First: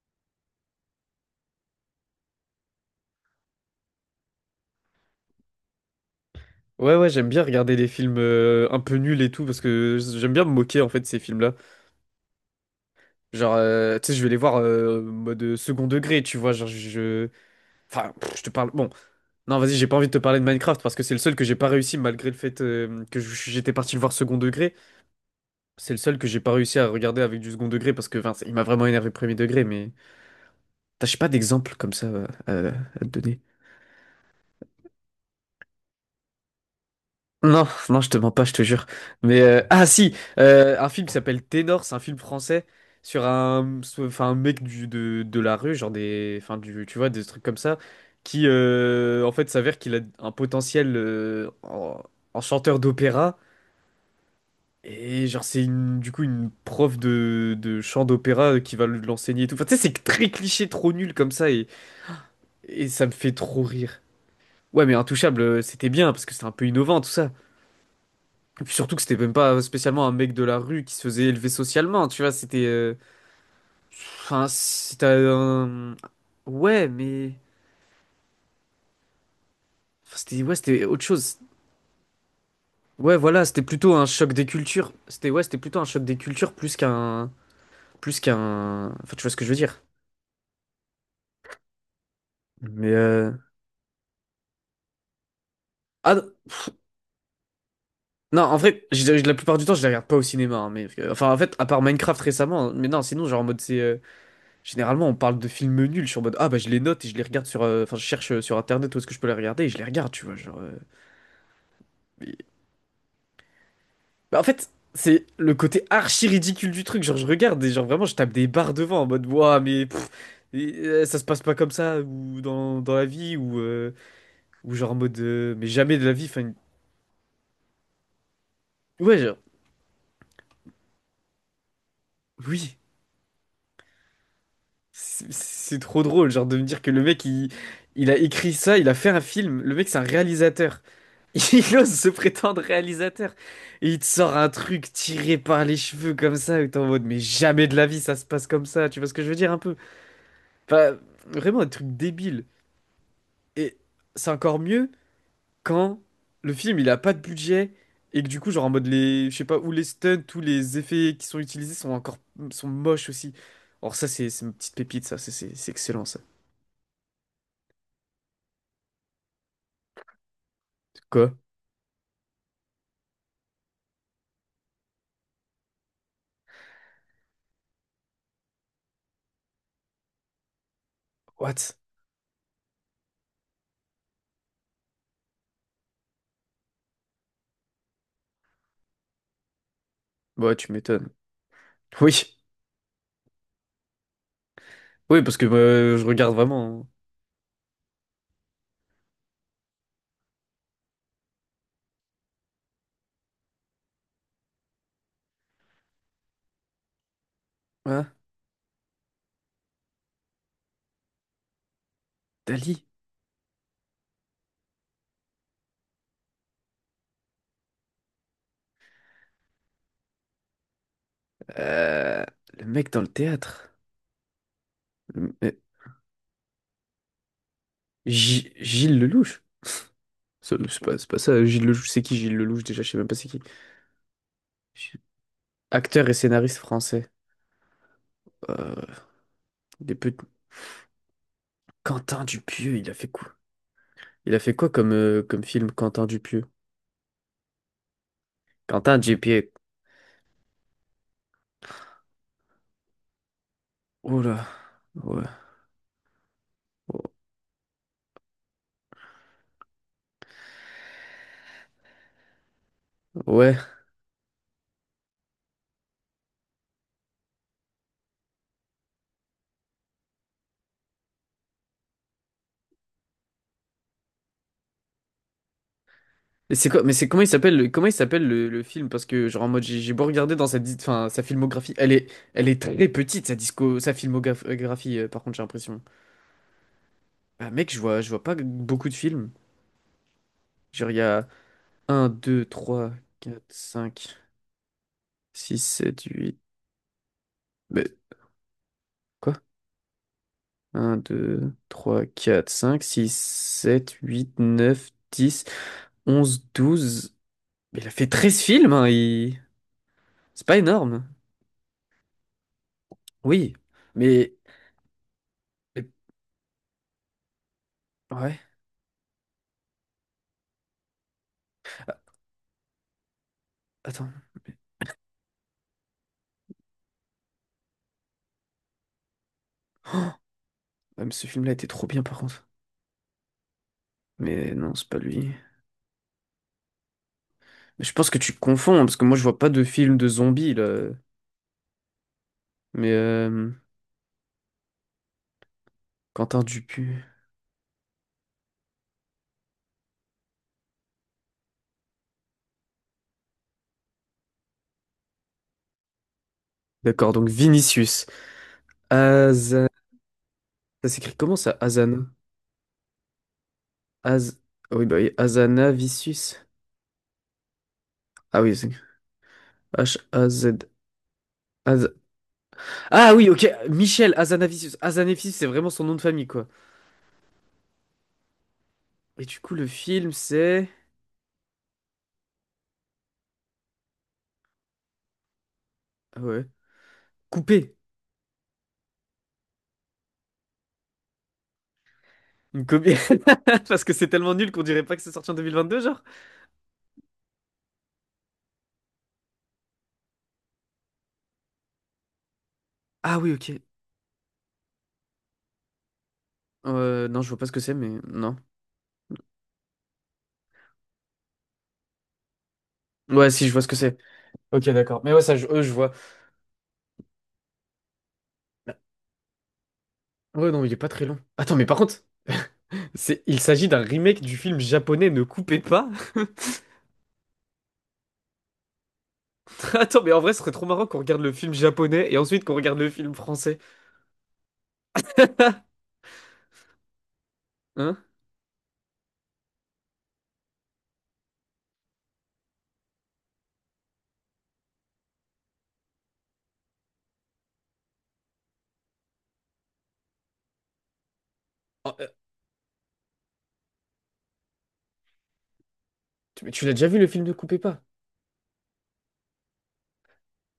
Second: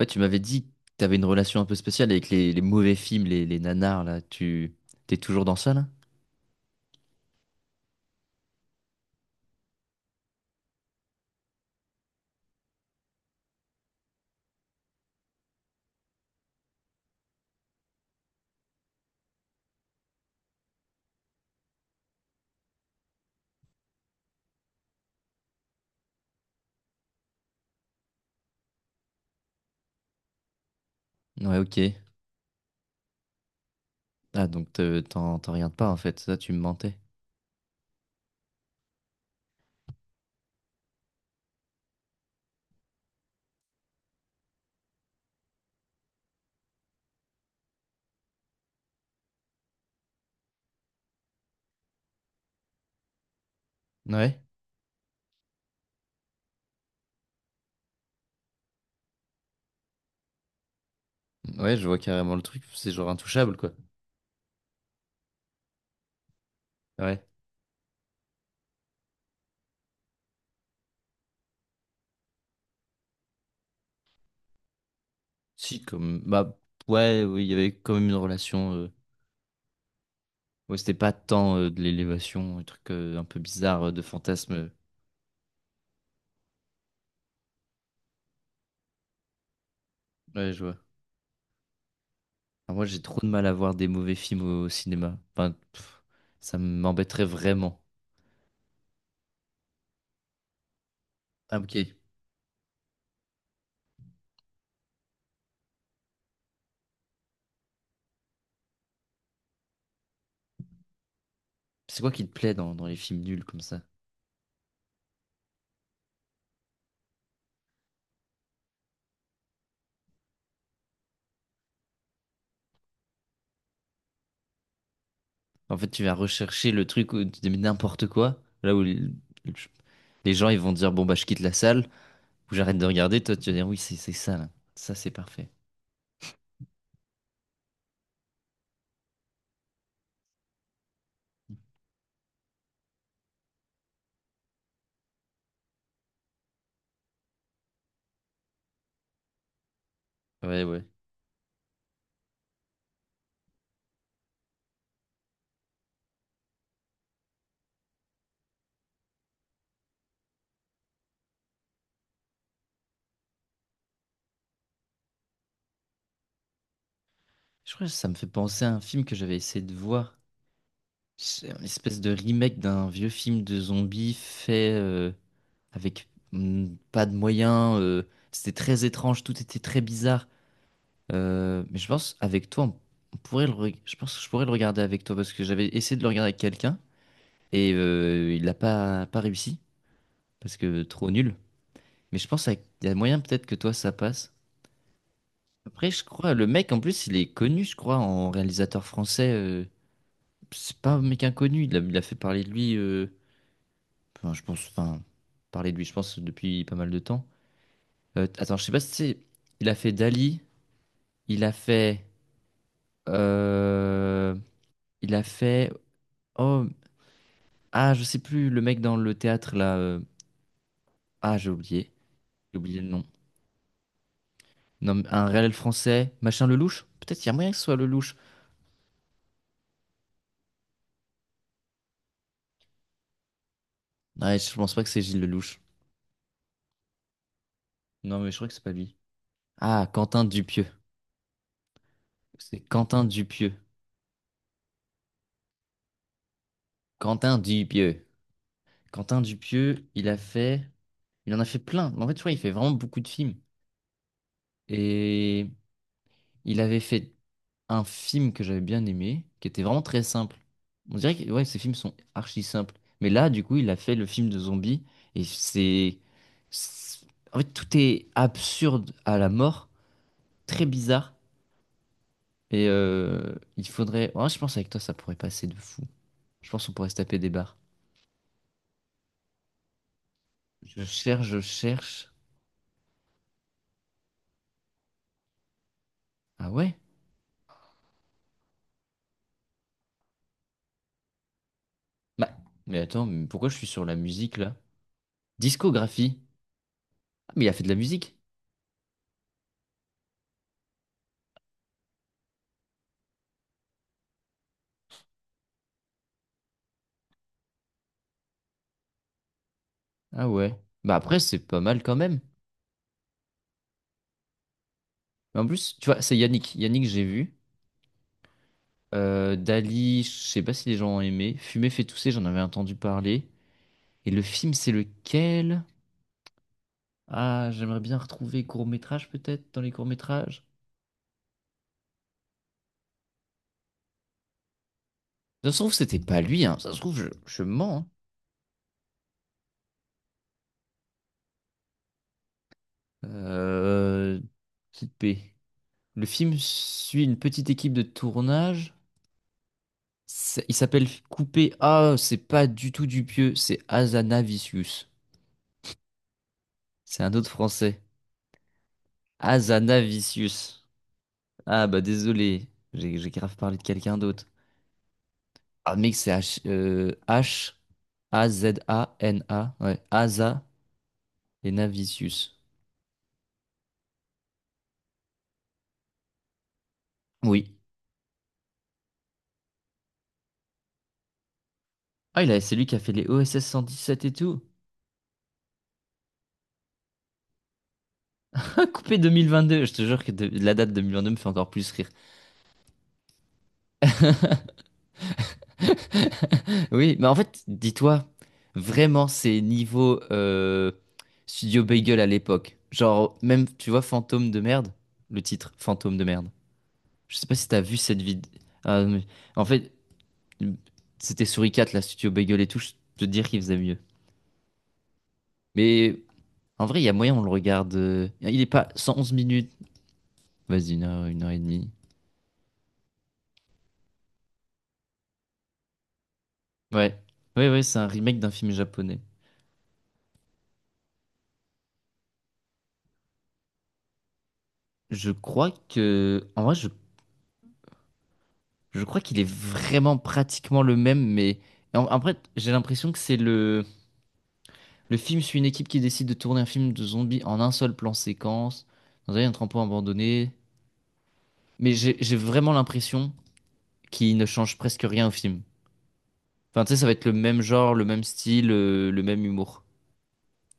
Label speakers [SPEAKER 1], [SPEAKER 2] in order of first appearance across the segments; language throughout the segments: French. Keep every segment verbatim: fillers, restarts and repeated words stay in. [SPEAKER 1] Ouais, tu m'avais dit que tu avais une relation un peu spéciale avec les, les mauvais films, les, les nanars, là. Tu t'es toujours dans ça, là?
[SPEAKER 2] Ouais, ouais, j'aime bien regarder les films euh, un peu nuls et tout, parce que j'aime bien me moquer en fait de ces films-là. Genre, euh, tu sais, je vais les voir euh, mode euh, second degré, tu vois. Genre, je. Enfin, pff, je te parle. Bon, non, vas-y, j'ai pas envie de te parler de Minecraft parce que c'est le seul que j'ai pas réussi malgré le fait euh, que je- j'étais parti le voir second degré. C'est le seul que j'ai pas réussi à regarder avec du second degré parce que, enfin, il m'a vraiment énervé premier degré, mais. T'as, j'ai pas
[SPEAKER 1] Ouais,
[SPEAKER 2] d'exemple
[SPEAKER 1] ok.
[SPEAKER 2] comme ça euh, à à te donner.
[SPEAKER 1] Ah, donc te- t'en t'en regardes pas, en fait. Ça, tu me mentais.
[SPEAKER 2] Non, non, je te mens pas, je te jure. Mais euh, ah si, euh, un film qui s'appelle Ténor, c'est un film français sur un, sur- enfin un mec du de, de la rue, genre des, enfin du, tu vois, des trucs comme ça, qui euh, en fait s'avère qu'il a un potentiel euh, en, en chanteur d'opéra
[SPEAKER 1] Ouais.
[SPEAKER 2] et genre c'est une, du coup une prof de, de chant d'opéra euh, qui va le- l'enseigner et tout. Enfin tu sais, c'est très cliché, trop nul comme ça et
[SPEAKER 1] Ouais, je vois carrément le truc.
[SPEAKER 2] et
[SPEAKER 1] C'est
[SPEAKER 2] ça
[SPEAKER 1] genre
[SPEAKER 2] me fait
[SPEAKER 1] intouchable,
[SPEAKER 2] trop
[SPEAKER 1] quoi.
[SPEAKER 2] rire. Ouais, mais Intouchable, euh, c'était bien parce que c'était un peu innovant tout
[SPEAKER 1] Ouais.
[SPEAKER 2] ça. Et puis surtout que c'était même pas spécialement un mec de la rue qui se faisait élever socialement, tu vois, c'était, euh, enfin, c'était
[SPEAKER 1] Si,
[SPEAKER 2] un.
[SPEAKER 1] comme. Bah,
[SPEAKER 2] Ouais,
[SPEAKER 1] ouais,
[SPEAKER 2] mais,
[SPEAKER 1] oui, il y avait quand même une relation. euh,
[SPEAKER 2] enfin, c'était, ouais,
[SPEAKER 1] Ouais,
[SPEAKER 2] c'était
[SPEAKER 1] c'était
[SPEAKER 2] autre
[SPEAKER 1] pas
[SPEAKER 2] chose.
[SPEAKER 1] tant euh, de l'élévation, un truc
[SPEAKER 2] Ouais,
[SPEAKER 1] euh, un peu
[SPEAKER 2] voilà, c'était
[SPEAKER 1] bizarre euh,
[SPEAKER 2] plutôt
[SPEAKER 1] de
[SPEAKER 2] un choc des
[SPEAKER 1] fantasme. euh,
[SPEAKER 2] cultures. C'était, ouais, c'était plutôt un choc des cultures plus qu'un. Plus qu'un. Enfin, tu vois ce que je veux dire.
[SPEAKER 1] Ouais, je vois. Alors moi,
[SPEAKER 2] Mais,
[SPEAKER 1] j'ai trop de
[SPEAKER 2] euh,
[SPEAKER 1] mal à voir des mauvais films au cinéma. Enfin, pff,
[SPEAKER 2] ah, non,
[SPEAKER 1] ça
[SPEAKER 2] pff,
[SPEAKER 1] m'embêterait vraiment.
[SPEAKER 2] non, en vrai, je- je- la plupart du temps, je les regarde pas au cinéma, hein, mais, euh, enfin, en fait,
[SPEAKER 1] Ah,
[SPEAKER 2] à part
[SPEAKER 1] ok.
[SPEAKER 2] Minecraft récemment, mais non, sinon, genre en mode c'est, euh, généralement, on parle de films nuls, je suis en mode, ah bah je les note et je les regarde sur, euh, enfin, je cherche euh, sur Internet où est-ce que je peux les regarder et je les regarde, tu vois, genre, euh,
[SPEAKER 1] C'est quoi qui te
[SPEAKER 2] mais-
[SPEAKER 1] plaît dans, dans les films nuls comme ça?
[SPEAKER 2] bah, en fait, c'est le côté archi ridicule du truc, genre je regarde et genre vraiment je tape des barres devant en mode, ouah, mais, pff, et, euh, ça se passe pas comme ça ou dans, dans la vie ou, euh, ou genre en mode, euh, mais
[SPEAKER 1] En fait,
[SPEAKER 2] jamais
[SPEAKER 1] tu
[SPEAKER 2] de la
[SPEAKER 1] vas
[SPEAKER 2] vie, enfin.
[SPEAKER 1] rechercher le truc où tu dis mais n'importe quoi, là où les,
[SPEAKER 2] Ouais, genre,
[SPEAKER 1] les gens ils vont dire bon bah je quitte la salle ou
[SPEAKER 2] oui,
[SPEAKER 1] j'arrête de regarder, toi tu vas dire oui c'est c'est ça là, ça c'est
[SPEAKER 2] c'est
[SPEAKER 1] parfait.
[SPEAKER 2] c'est trop drôle, genre de me dire que le mec, il, il a écrit ça, il a fait un film, le mec c'est un réalisateur. Il ose se prétendre réalisateur. Et il te sort un truc tiré par les cheveux comme ça, et t'es en mode, mais jamais de la vie ça se passe comme ça, tu vois ce que je veux dire un peu?
[SPEAKER 1] Ouais ouais.
[SPEAKER 2] Enfin, vraiment un truc débile. Et c'est encore mieux quand le film il a pas de budget, et que du coup, genre en mode les, je sais pas, ou les stunts, tous les effets qui sont utilisés sont encore, sont moches aussi. Or ça, c'est c'est une petite pépite, ça, c'est c'est- c'est excellent ça.
[SPEAKER 1] Je crois que ça me fait penser à un film que j'avais essayé de voir.
[SPEAKER 2] Quoi?
[SPEAKER 1] C'est une espèce de remake d'un vieux film de zombies fait euh, avec mm, pas de moyens. Euh, c'était très étrange, tout était très bizarre. Euh,
[SPEAKER 2] What?
[SPEAKER 1] mais je pense avec toi, on, on pourrait le, reg- je pense que je pourrais le regarder avec toi parce que j'avais essayé de le regarder avec quelqu'un et euh, il n'a pas, pas réussi
[SPEAKER 2] Bah, ouais,
[SPEAKER 1] parce
[SPEAKER 2] tu
[SPEAKER 1] que
[SPEAKER 2] m'étonnes.
[SPEAKER 1] trop nul. Mais je
[SPEAKER 2] Oui,
[SPEAKER 1] pense avec- il y a moyen peut-être que toi ça passe.
[SPEAKER 2] oui, parce que
[SPEAKER 1] Après,
[SPEAKER 2] euh,
[SPEAKER 1] je
[SPEAKER 2] je
[SPEAKER 1] crois,
[SPEAKER 2] regarde
[SPEAKER 1] le mec en
[SPEAKER 2] vraiment.
[SPEAKER 1] plus, il est connu, je crois, en réalisateur français. Euh, c'est pas un mec inconnu, il a, il a fait parler de lui. euh, Enfin, je pense, enfin, parler de lui, je pense, depuis pas mal de temps.
[SPEAKER 2] Hein. Hein.
[SPEAKER 1] Euh, attends, je sais pas si c'est. Il a fait Dali, il a fait.
[SPEAKER 2] Dali.
[SPEAKER 1] euh, il a fait. Oh, ah, je sais plus, le mec dans le théâtre là. euh, Ah, j'ai oublié.
[SPEAKER 2] Euh,
[SPEAKER 1] J'ai
[SPEAKER 2] le
[SPEAKER 1] oublié le
[SPEAKER 2] mec dans
[SPEAKER 1] nom.
[SPEAKER 2] le théâtre.
[SPEAKER 1] Non, mais un
[SPEAKER 2] Le- euh,
[SPEAKER 1] réel français, machin Lelouch? Peut-être qu'il y a moyen que ce soit Lelouch.
[SPEAKER 2] Gi- Gilles Lelouch. C'est c'est pas, c'est pas ça, Gilles Lelouch. C'est qui Gilles Lelouch déjà? Je sais même pas c'est qui.
[SPEAKER 1] Ouais, je pense pas que
[SPEAKER 2] Gi-
[SPEAKER 1] c'est Gilles Lelouch.
[SPEAKER 2] Acteur et scénariste français.
[SPEAKER 1] Non, mais je crois que c'est pas
[SPEAKER 2] Euh,
[SPEAKER 1] lui. Ah,
[SPEAKER 2] des peu...
[SPEAKER 1] Quentin Dupieux.
[SPEAKER 2] Quentin
[SPEAKER 1] C'est
[SPEAKER 2] Dupieux, il a
[SPEAKER 1] Quentin
[SPEAKER 2] fait quoi?
[SPEAKER 1] Dupieux.
[SPEAKER 2] Il a fait quoi comme, euh, comme film Quentin Dupieux?
[SPEAKER 1] Quentin Dupieux.
[SPEAKER 2] Quentin
[SPEAKER 1] Quentin
[SPEAKER 2] Dupieux.
[SPEAKER 1] Dupieux, il a fait. Il en a fait plein. Mais en fait, tu vois, il fait vraiment beaucoup de films.
[SPEAKER 2] Oh là. Ouais.
[SPEAKER 1] Et il avait
[SPEAKER 2] Oh.
[SPEAKER 1] fait un film que j'avais bien aimé, qui était vraiment très simple. On dirait que ouais, ces films sont archi simples. Mais là, du
[SPEAKER 2] Ouais.
[SPEAKER 1] coup, il a fait le film de zombie. Et c'est... c'est- en fait, tout est absurde à la mort, très bizarre. Et euh, il faudrait. Ouais, je pense avec toi, ça pourrait passer de fou. Je
[SPEAKER 2] Mais
[SPEAKER 1] pense
[SPEAKER 2] c'est
[SPEAKER 1] qu'on
[SPEAKER 2] quoi?
[SPEAKER 1] pourrait
[SPEAKER 2] Mais
[SPEAKER 1] se
[SPEAKER 2] c'est
[SPEAKER 1] taper
[SPEAKER 2] comment il
[SPEAKER 1] des
[SPEAKER 2] s'appelle
[SPEAKER 1] barres.
[SPEAKER 2] le, comment il s'appelle le, le film? Parce que genre en mode j'ai j'ai beau regarder dans sa dis-
[SPEAKER 1] Je
[SPEAKER 2] enfin, sa
[SPEAKER 1] cherche, je
[SPEAKER 2] filmographie, elle est
[SPEAKER 1] cherche.
[SPEAKER 2] elle est très petite sa disco sa filmographie euh, par contre j'ai l'impression.
[SPEAKER 1] Ah ouais?
[SPEAKER 2] Bah, mec, je vois, je vois pas beaucoup de films. Genre, il y a un,
[SPEAKER 1] Bah,
[SPEAKER 2] deux,
[SPEAKER 1] mais
[SPEAKER 2] trois,
[SPEAKER 1] attends, mais
[SPEAKER 2] quatre,
[SPEAKER 1] pourquoi je suis sur la
[SPEAKER 2] cinq,
[SPEAKER 1] musique là?
[SPEAKER 2] six, sept,
[SPEAKER 1] Discographie.
[SPEAKER 2] huit.
[SPEAKER 1] Ah, mais il a fait de la
[SPEAKER 2] Mais
[SPEAKER 1] musique.
[SPEAKER 2] quoi? Un, deux, trois, quatre, cinq, six, sept, huit, neuf, dix, onze, douze. Mais il a fait treize films, hein, il-
[SPEAKER 1] Ah
[SPEAKER 2] c'est
[SPEAKER 1] ouais.
[SPEAKER 2] pas
[SPEAKER 1] Bah
[SPEAKER 2] énorme.
[SPEAKER 1] après, c'est pas mal quand même.
[SPEAKER 2] Oui, mais,
[SPEAKER 1] Mais en plus, tu
[SPEAKER 2] mais-
[SPEAKER 1] vois, c'est Yannick. Yannick, j'ai vu.
[SPEAKER 2] ouais,
[SPEAKER 1] Euh, Dali, je sais pas si les gens ont aimé. Fumer fait tousser, j'en avais entendu parler. Et
[SPEAKER 2] attends.
[SPEAKER 1] le film, c'est lequel? Ah, j'aimerais bien retrouver court-métrage peut-être dans les courts-métrages.
[SPEAKER 2] Ouais, mais ce film-là était trop bien, par contre. Mais non, c'est pas lui.
[SPEAKER 1] Ça se trouve, c'était pas lui, hein. Ça se trouve, je, je mens.
[SPEAKER 2] Mais
[SPEAKER 1] Hein.
[SPEAKER 2] je pense que tu confonds, hein, parce que moi, je vois pas de film de zombies, là. Mais euh,
[SPEAKER 1] Euh, Petite paix. Le film
[SPEAKER 2] Quentin
[SPEAKER 1] suit
[SPEAKER 2] Dupieux.
[SPEAKER 1] une petite équipe de tournage. C'est- Il s'appelle Coupé. Ah, c'est pas du tout Dupieux, c'est Azanavicius. C'est
[SPEAKER 2] D'accord,
[SPEAKER 1] un
[SPEAKER 2] donc
[SPEAKER 1] autre français.
[SPEAKER 2] Vinicius. Aza.
[SPEAKER 1] Azanavicius.
[SPEAKER 2] Ça s'écrit comment ça?
[SPEAKER 1] Ah bah
[SPEAKER 2] Azana.
[SPEAKER 1] désolé, j'ai j'ai grave parlé de quelqu'un d'autre.
[SPEAKER 2] Az. Ah oui, bah oui, Azana
[SPEAKER 1] Ah mec, c'est
[SPEAKER 2] Vicius.
[SPEAKER 1] H, euh, H A
[SPEAKER 2] Ah oui,
[SPEAKER 1] Z
[SPEAKER 2] c'est
[SPEAKER 1] A N A, ouais, Asa
[SPEAKER 2] H-A-Z.
[SPEAKER 1] et
[SPEAKER 2] Az-
[SPEAKER 1] Navicius.
[SPEAKER 2] Ah oui, ok, Michel Azanavicius. Azanavicius, c'est vraiment son nom de famille, quoi.
[SPEAKER 1] Oui.
[SPEAKER 2] Et du coup, le film, c'est.
[SPEAKER 1] Ah il a, c'est lui qui a fait les O S S cent dix-sept et tout.
[SPEAKER 2] Ah ouais. Coupé.
[SPEAKER 1] Coupé deux mille vingt-deux, je te jure que de- la date deux mille vingt-deux me fait encore plus rire.
[SPEAKER 2] Une copie. Parce que c'est tellement nul qu'on dirait pas que c'est sorti en deux mille vingt-deux, genre.
[SPEAKER 1] Oui, mais en fait, dis-toi, vraiment, c'est niveau euh, Studio Bagel à l'époque. Genre,
[SPEAKER 2] Ah oui,
[SPEAKER 1] même,
[SPEAKER 2] ok.
[SPEAKER 1] tu vois, Fantôme de merde, le titre, Fantôme de merde.
[SPEAKER 2] Euh,
[SPEAKER 1] Je
[SPEAKER 2] non,
[SPEAKER 1] sais
[SPEAKER 2] je
[SPEAKER 1] pas
[SPEAKER 2] vois pas
[SPEAKER 1] si
[SPEAKER 2] ce que
[SPEAKER 1] t'as
[SPEAKER 2] c'est,
[SPEAKER 1] vu
[SPEAKER 2] mais
[SPEAKER 1] cette vidéo.
[SPEAKER 2] non.
[SPEAKER 1] En fait, c'était Souricat, la Studio Bagel et tout. Je peux te dire
[SPEAKER 2] Ouais,
[SPEAKER 1] qu'il
[SPEAKER 2] si, je
[SPEAKER 1] faisait
[SPEAKER 2] vois ce que
[SPEAKER 1] mieux.
[SPEAKER 2] c'est. Ok, d'accord. Mais ouais, ça, je, euh, je vois.
[SPEAKER 1] Mais en vrai, il y a moyen, on le regarde. euh, Il est pas cent onze minutes.
[SPEAKER 2] Ouais, non, il
[SPEAKER 1] Vas-y,
[SPEAKER 2] est
[SPEAKER 1] une
[SPEAKER 2] pas très
[SPEAKER 1] heure,
[SPEAKER 2] long.
[SPEAKER 1] une heure et
[SPEAKER 2] Attends, mais
[SPEAKER 1] demie.
[SPEAKER 2] par contre, C'est- il s'agit d'un remake du film japonais Ne coupez pas.
[SPEAKER 1] Ouais. Ouais, ouais, c'est un remake d'un film japonais.
[SPEAKER 2] Attends, mais en vrai, ce serait trop marrant qu'on regarde le film japonais et ensuite qu'on regarde le film français.
[SPEAKER 1] Je crois que. En vrai, je,
[SPEAKER 2] Hein?
[SPEAKER 1] je crois qu'il est vraiment pratiquement le même, mais. en- Après, j'ai l'impression que c'est le. Le film suit une équipe qui décide de tourner un film de zombies en un seul plan séquence, dans un entrepôt abandonné. Mais
[SPEAKER 2] Oh,
[SPEAKER 1] j'ai
[SPEAKER 2] euh,
[SPEAKER 1] j'ai vraiment l'impression qui ne change presque rien au film.
[SPEAKER 2] tu mais tu
[SPEAKER 1] Enfin, tu
[SPEAKER 2] l'as
[SPEAKER 1] sais,
[SPEAKER 2] déjà
[SPEAKER 1] ça va
[SPEAKER 2] vu
[SPEAKER 1] être
[SPEAKER 2] le
[SPEAKER 1] le
[SPEAKER 2] film Ne
[SPEAKER 1] même
[SPEAKER 2] coupez
[SPEAKER 1] genre,
[SPEAKER 2] pas?
[SPEAKER 1] le même style, euh, le même humour.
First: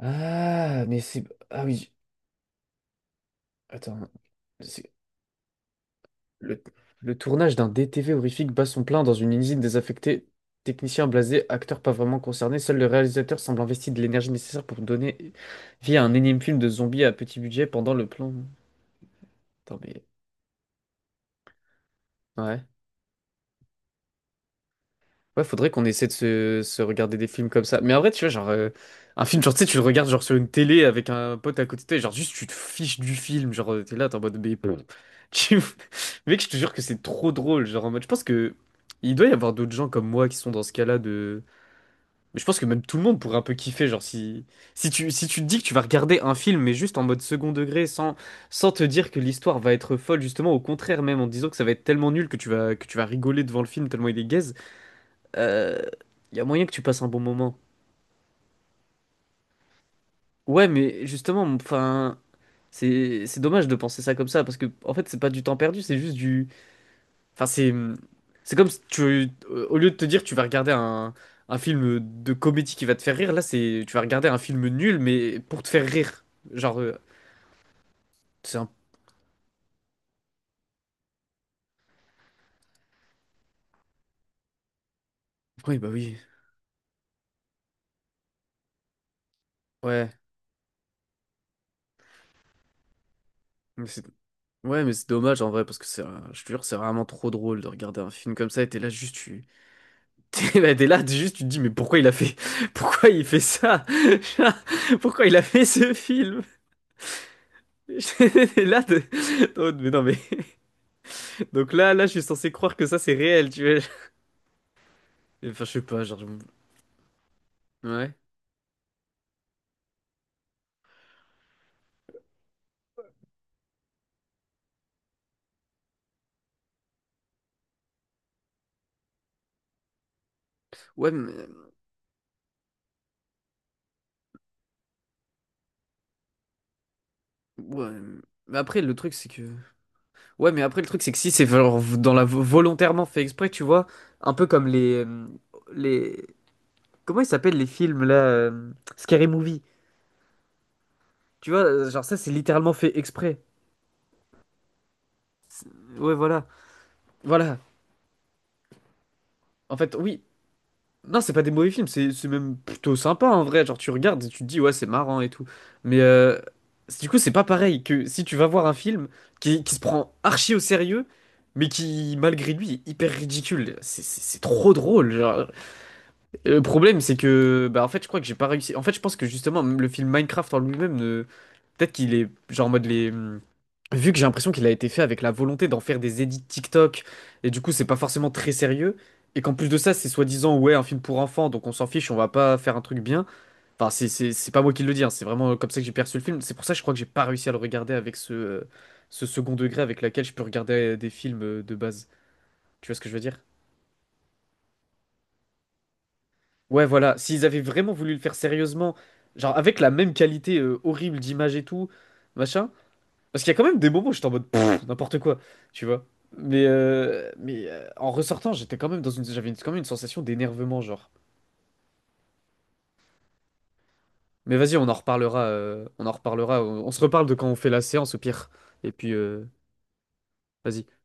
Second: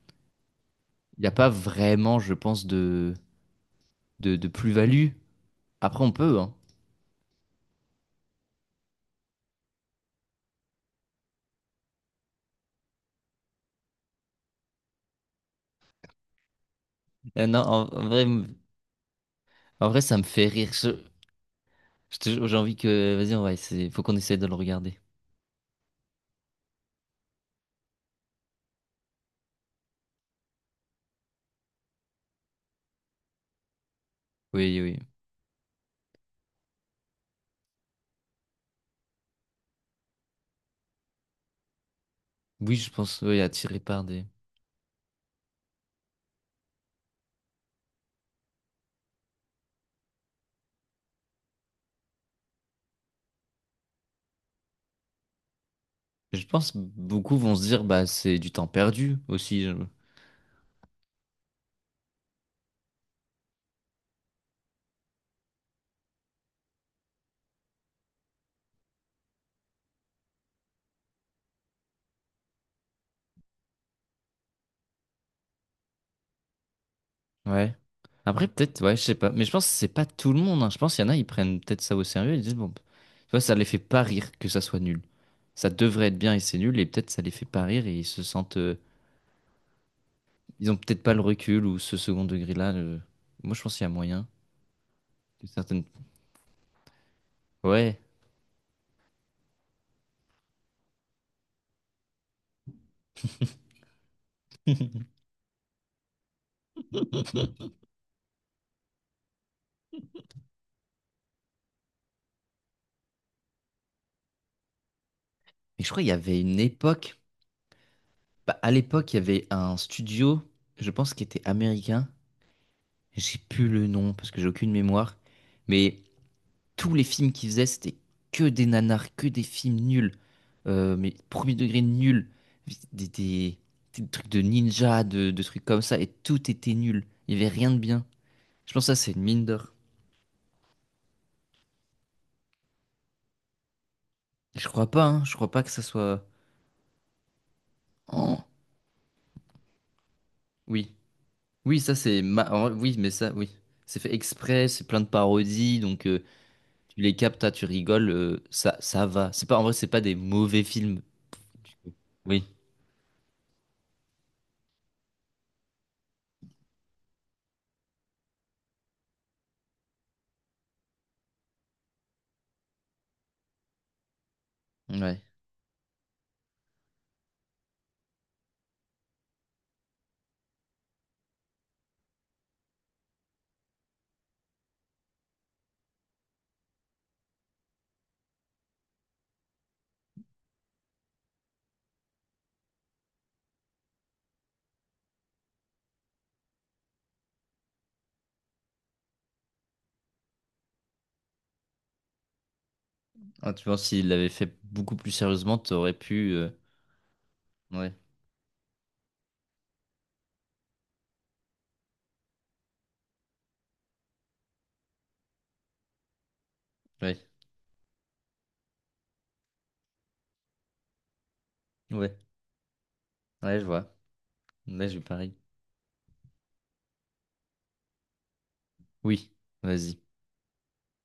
[SPEAKER 2] Ah, mais
[SPEAKER 1] Il
[SPEAKER 2] c'est.
[SPEAKER 1] n'y a pas
[SPEAKER 2] Ah oui,
[SPEAKER 1] vraiment, je pense, de,
[SPEAKER 2] attends.
[SPEAKER 1] de, de
[SPEAKER 2] C'est
[SPEAKER 1] plus-value. Après, on peut, hein.
[SPEAKER 2] le, le tournage d'un D T V horrifique bat son plein dans une usine désaffectée. Technicien blasé, acteur pas vraiment concerné, seul le réalisateur semble investi de l'énergie nécessaire pour donner vie à un énième film de zombies à petit
[SPEAKER 1] Euh, non,
[SPEAKER 2] budget
[SPEAKER 1] en,
[SPEAKER 2] pendant
[SPEAKER 1] en
[SPEAKER 2] le
[SPEAKER 1] vrai,
[SPEAKER 2] plan.
[SPEAKER 1] m-
[SPEAKER 2] Attends,
[SPEAKER 1] en vrai,
[SPEAKER 2] mais.
[SPEAKER 1] ça me fait rire. Je- je te J'ai
[SPEAKER 2] Ouais.
[SPEAKER 1] envie que. Vas-y, on va essayer. Faut qu'on essaye de le regarder.
[SPEAKER 2] Ouais, faudrait qu'on essaie de se, se regarder des films comme ça. Mais en vrai, tu vois, genre, euh, un film, genre, tu sais, tu le regardes, genre, sur une télé avec un pote à côté de toi, et genre, juste, tu te fiches du film, genre, euh, t'es là, t'es en mode, mais, pff,
[SPEAKER 1] Oui, oui.
[SPEAKER 2] tu. Mec, je te jure que c'est trop drôle, genre, en mode, je pense que, il doit y avoir d'autres gens comme moi qui sont dans ce cas-là de. Mais je pense que
[SPEAKER 1] Oui,
[SPEAKER 2] même
[SPEAKER 1] je
[SPEAKER 2] tout le monde
[SPEAKER 1] pense,
[SPEAKER 2] pourrait
[SPEAKER 1] oui,
[SPEAKER 2] un peu
[SPEAKER 1] attiré
[SPEAKER 2] kiffer,
[SPEAKER 1] par
[SPEAKER 2] genre,
[SPEAKER 1] des.
[SPEAKER 2] si, si tu, si tu te dis que tu vas regarder un film, mais juste en mode second degré, sans, sans te dire que l'histoire va être folle, justement, au contraire, même, en te disant que ça va être tellement nul que tu vas, que tu vas rigoler devant le film tellement il est gaze il y a
[SPEAKER 1] Je
[SPEAKER 2] moyen que
[SPEAKER 1] pense
[SPEAKER 2] tu passes un bon
[SPEAKER 1] beaucoup vont
[SPEAKER 2] moment.
[SPEAKER 1] se dire, bah, c'est du temps perdu aussi.
[SPEAKER 2] Ouais, mais justement, enfin, c'est c'est dommage de penser ça comme ça parce que en fait, c'est pas du temps perdu, c'est juste du, enfin, c'est c'est comme si tu, euh, au lieu de te dire tu vas regarder un un film de comédie qui va te faire rire, là, c'est tu vas regarder un film nul mais pour te faire rire. Genre, euh,
[SPEAKER 1] Ouais. Après,
[SPEAKER 2] c'est un,
[SPEAKER 1] peut-être, ouais, je sais pas. Mais je pense que c'est pas tout le monde. Hein. Je pense qu'il y en a, ils prennent peut-être ça au sérieux. Ils disent, bon, tu vois, ça les fait pas rire que ça soit nul. Ça
[SPEAKER 2] oui, bah
[SPEAKER 1] devrait
[SPEAKER 2] oui,
[SPEAKER 1] être bien et c'est nul. Et peut-être ça les fait pas rire et ils se sentent. Euh,
[SPEAKER 2] ouais,
[SPEAKER 1] ils ont peut-être pas le recul ou ce second degré-là. euh. Moi, je pense qu'il
[SPEAKER 2] mais
[SPEAKER 1] y a
[SPEAKER 2] c'est,
[SPEAKER 1] moyen.
[SPEAKER 2] ouais, mais c'est dommage
[SPEAKER 1] Que
[SPEAKER 2] en vrai parce que
[SPEAKER 1] certaines.
[SPEAKER 2] c'est, un- je te jure, c'est vraiment trop drôle de
[SPEAKER 1] Ouais.
[SPEAKER 2] regarder un film comme ça et t'es là juste tu. T'es bah, t'es là, t'es juste, tu te dis, mais pourquoi il a fait, pourquoi il fait ça?
[SPEAKER 1] Mais
[SPEAKER 2] Pourquoi il a fait ce film? T'es là, t'es- oh, mais non, mais. Donc là, là, je suis censé croire que ça, c'est réel, tu vois. Enfin, je sais
[SPEAKER 1] je crois
[SPEAKER 2] pas,
[SPEAKER 1] qu'il y
[SPEAKER 2] genre. je-
[SPEAKER 1] avait une époque.
[SPEAKER 2] Ouais.
[SPEAKER 1] Bah, à l'époque, il y avait un studio, je pense, qui était américain. J'ai plus le nom parce que j'ai aucune mémoire. Mais tous les films qu'il faisait, c'était que des nanars, que des films nuls. Euh,
[SPEAKER 2] Ouais,
[SPEAKER 1] mais
[SPEAKER 2] mais.
[SPEAKER 1] premier degré nul. Des, des- des trucs de ninja, de, de trucs comme ça. Et tout était nul. Il n'y avait rien de
[SPEAKER 2] Ouais.
[SPEAKER 1] bien.
[SPEAKER 2] Mais
[SPEAKER 1] Je
[SPEAKER 2] après,
[SPEAKER 1] pense
[SPEAKER 2] le
[SPEAKER 1] que ça, c'est
[SPEAKER 2] truc,
[SPEAKER 1] une
[SPEAKER 2] c'est que.
[SPEAKER 1] mine d'or.
[SPEAKER 2] Ouais, mais après, le truc, c'est que si c'est genre dans la volontairement fait exprès, tu vois, un peu
[SPEAKER 1] Et
[SPEAKER 2] comme
[SPEAKER 1] je crois
[SPEAKER 2] les,
[SPEAKER 1] pas, hein.
[SPEAKER 2] euh,
[SPEAKER 1] Je crois pas que ça soit.
[SPEAKER 2] les. Comment ils s'appellent les films, là?
[SPEAKER 1] Oh,
[SPEAKER 2] euh, Scary Movie.
[SPEAKER 1] oui.
[SPEAKER 2] Tu vois,
[SPEAKER 1] Oui,
[SPEAKER 2] euh,
[SPEAKER 1] ça,
[SPEAKER 2] genre, ça,
[SPEAKER 1] c'est.
[SPEAKER 2] c'est
[SPEAKER 1] ma- en vrai,
[SPEAKER 2] littéralement
[SPEAKER 1] oui,
[SPEAKER 2] fait
[SPEAKER 1] mais ça,
[SPEAKER 2] exprès.
[SPEAKER 1] oui. C'est fait exprès, c'est plein de
[SPEAKER 2] C'est-
[SPEAKER 1] parodies. Donc,
[SPEAKER 2] Ouais,
[SPEAKER 1] euh,
[SPEAKER 2] voilà.
[SPEAKER 1] tu les captes, ah,
[SPEAKER 2] Voilà,
[SPEAKER 1] tu rigoles. euh, ça, ça va. C'est pas, en vrai,
[SPEAKER 2] en
[SPEAKER 1] c'est
[SPEAKER 2] fait,
[SPEAKER 1] pas des
[SPEAKER 2] oui.
[SPEAKER 1] mauvais films.
[SPEAKER 2] Non, c'est pas des mauvais films, c'est c'est
[SPEAKER 1] Oui.
[SPEAKER 2] même plutôt sympa en vrai. Genre, tu regardes et tu te dis, ouais, c'est marrant et tout. Mais euh, du coup, c'est pas pareil que si tu vas voir un film qui, qui se prend archi au sérieux, mais qui, malgré lui, est hyper ridicule. C'est c'est- c'est trop drôle.
[SPEAKER 1] Ouais.
[SPEAKER 2] Genre. Et le problème, c'est que, bah, en fait, je crois que j'ai pas réussi. En fait, je pense que justement, le film Minecraft en lui-même, ne- peut-être qu'il est genre en mode les, hmm, vu que j'ai l'impression qu'il a été fait avec la volonté d'en faire des edits TikTok, et du coup, c'est pas forcément très sérieux, et qu'en plus de ça, c'est soi-disant, ouais, un film pour enfants, donc on s'en fiche, on va pas faire un truc bien. Enfin, c'est c'est- c'est pas moi qui le dis, hein, c'est vraiment comme ça que j'ai perçu le film. C'est pour ça que je crois que j'ai pas réussi à le regarder avec ce, euh, ce second degré avec laquelle je peux regarder euh, des films euh, de base. Tu vois ce que je veux dire?
[SPEAKER 1] Ah, tu vois, s'il l'avait fait beaucoup plus sérieusement, t'aurais pu. euh,
[SPEAKER 2] Ouais, voilà, s'ils avaient vraiment
[SPEAKER 1] Ouais,
[SPEAKER 2] voulu le faire sérieusement, genre avec la même qualité euh, horrible d'image et tout, machin. Parce qu'il y a quand même des moments où j'étais en mode, pff, n'importe quoi, tu vois. Mais,
[SPEAKER 1] ouais,
[SPEAKER 2] euh, mais euh, en ressortant, j'étais quand même dans une, j'avais une- quand même une sensation d'énervement, genre.
[SPEAKER 1] ouais, ouais, je vois.
[SPEAKER 2] Mais vas-y, on
[SPEAKER 1] Ouais,
[SPEAKER 2] en
[SPEAKER 1] je parie.
[SPEAKER 2] reparlera, euh, on en reparlera, on, on se reparle de quand on fait la séance au pire. Et puis,
[SPEAKER 1] Oui,
[SPEAKER 2] euh,
[SPEAKER 1] vas-y.
[SPEAKER 2] vas-y.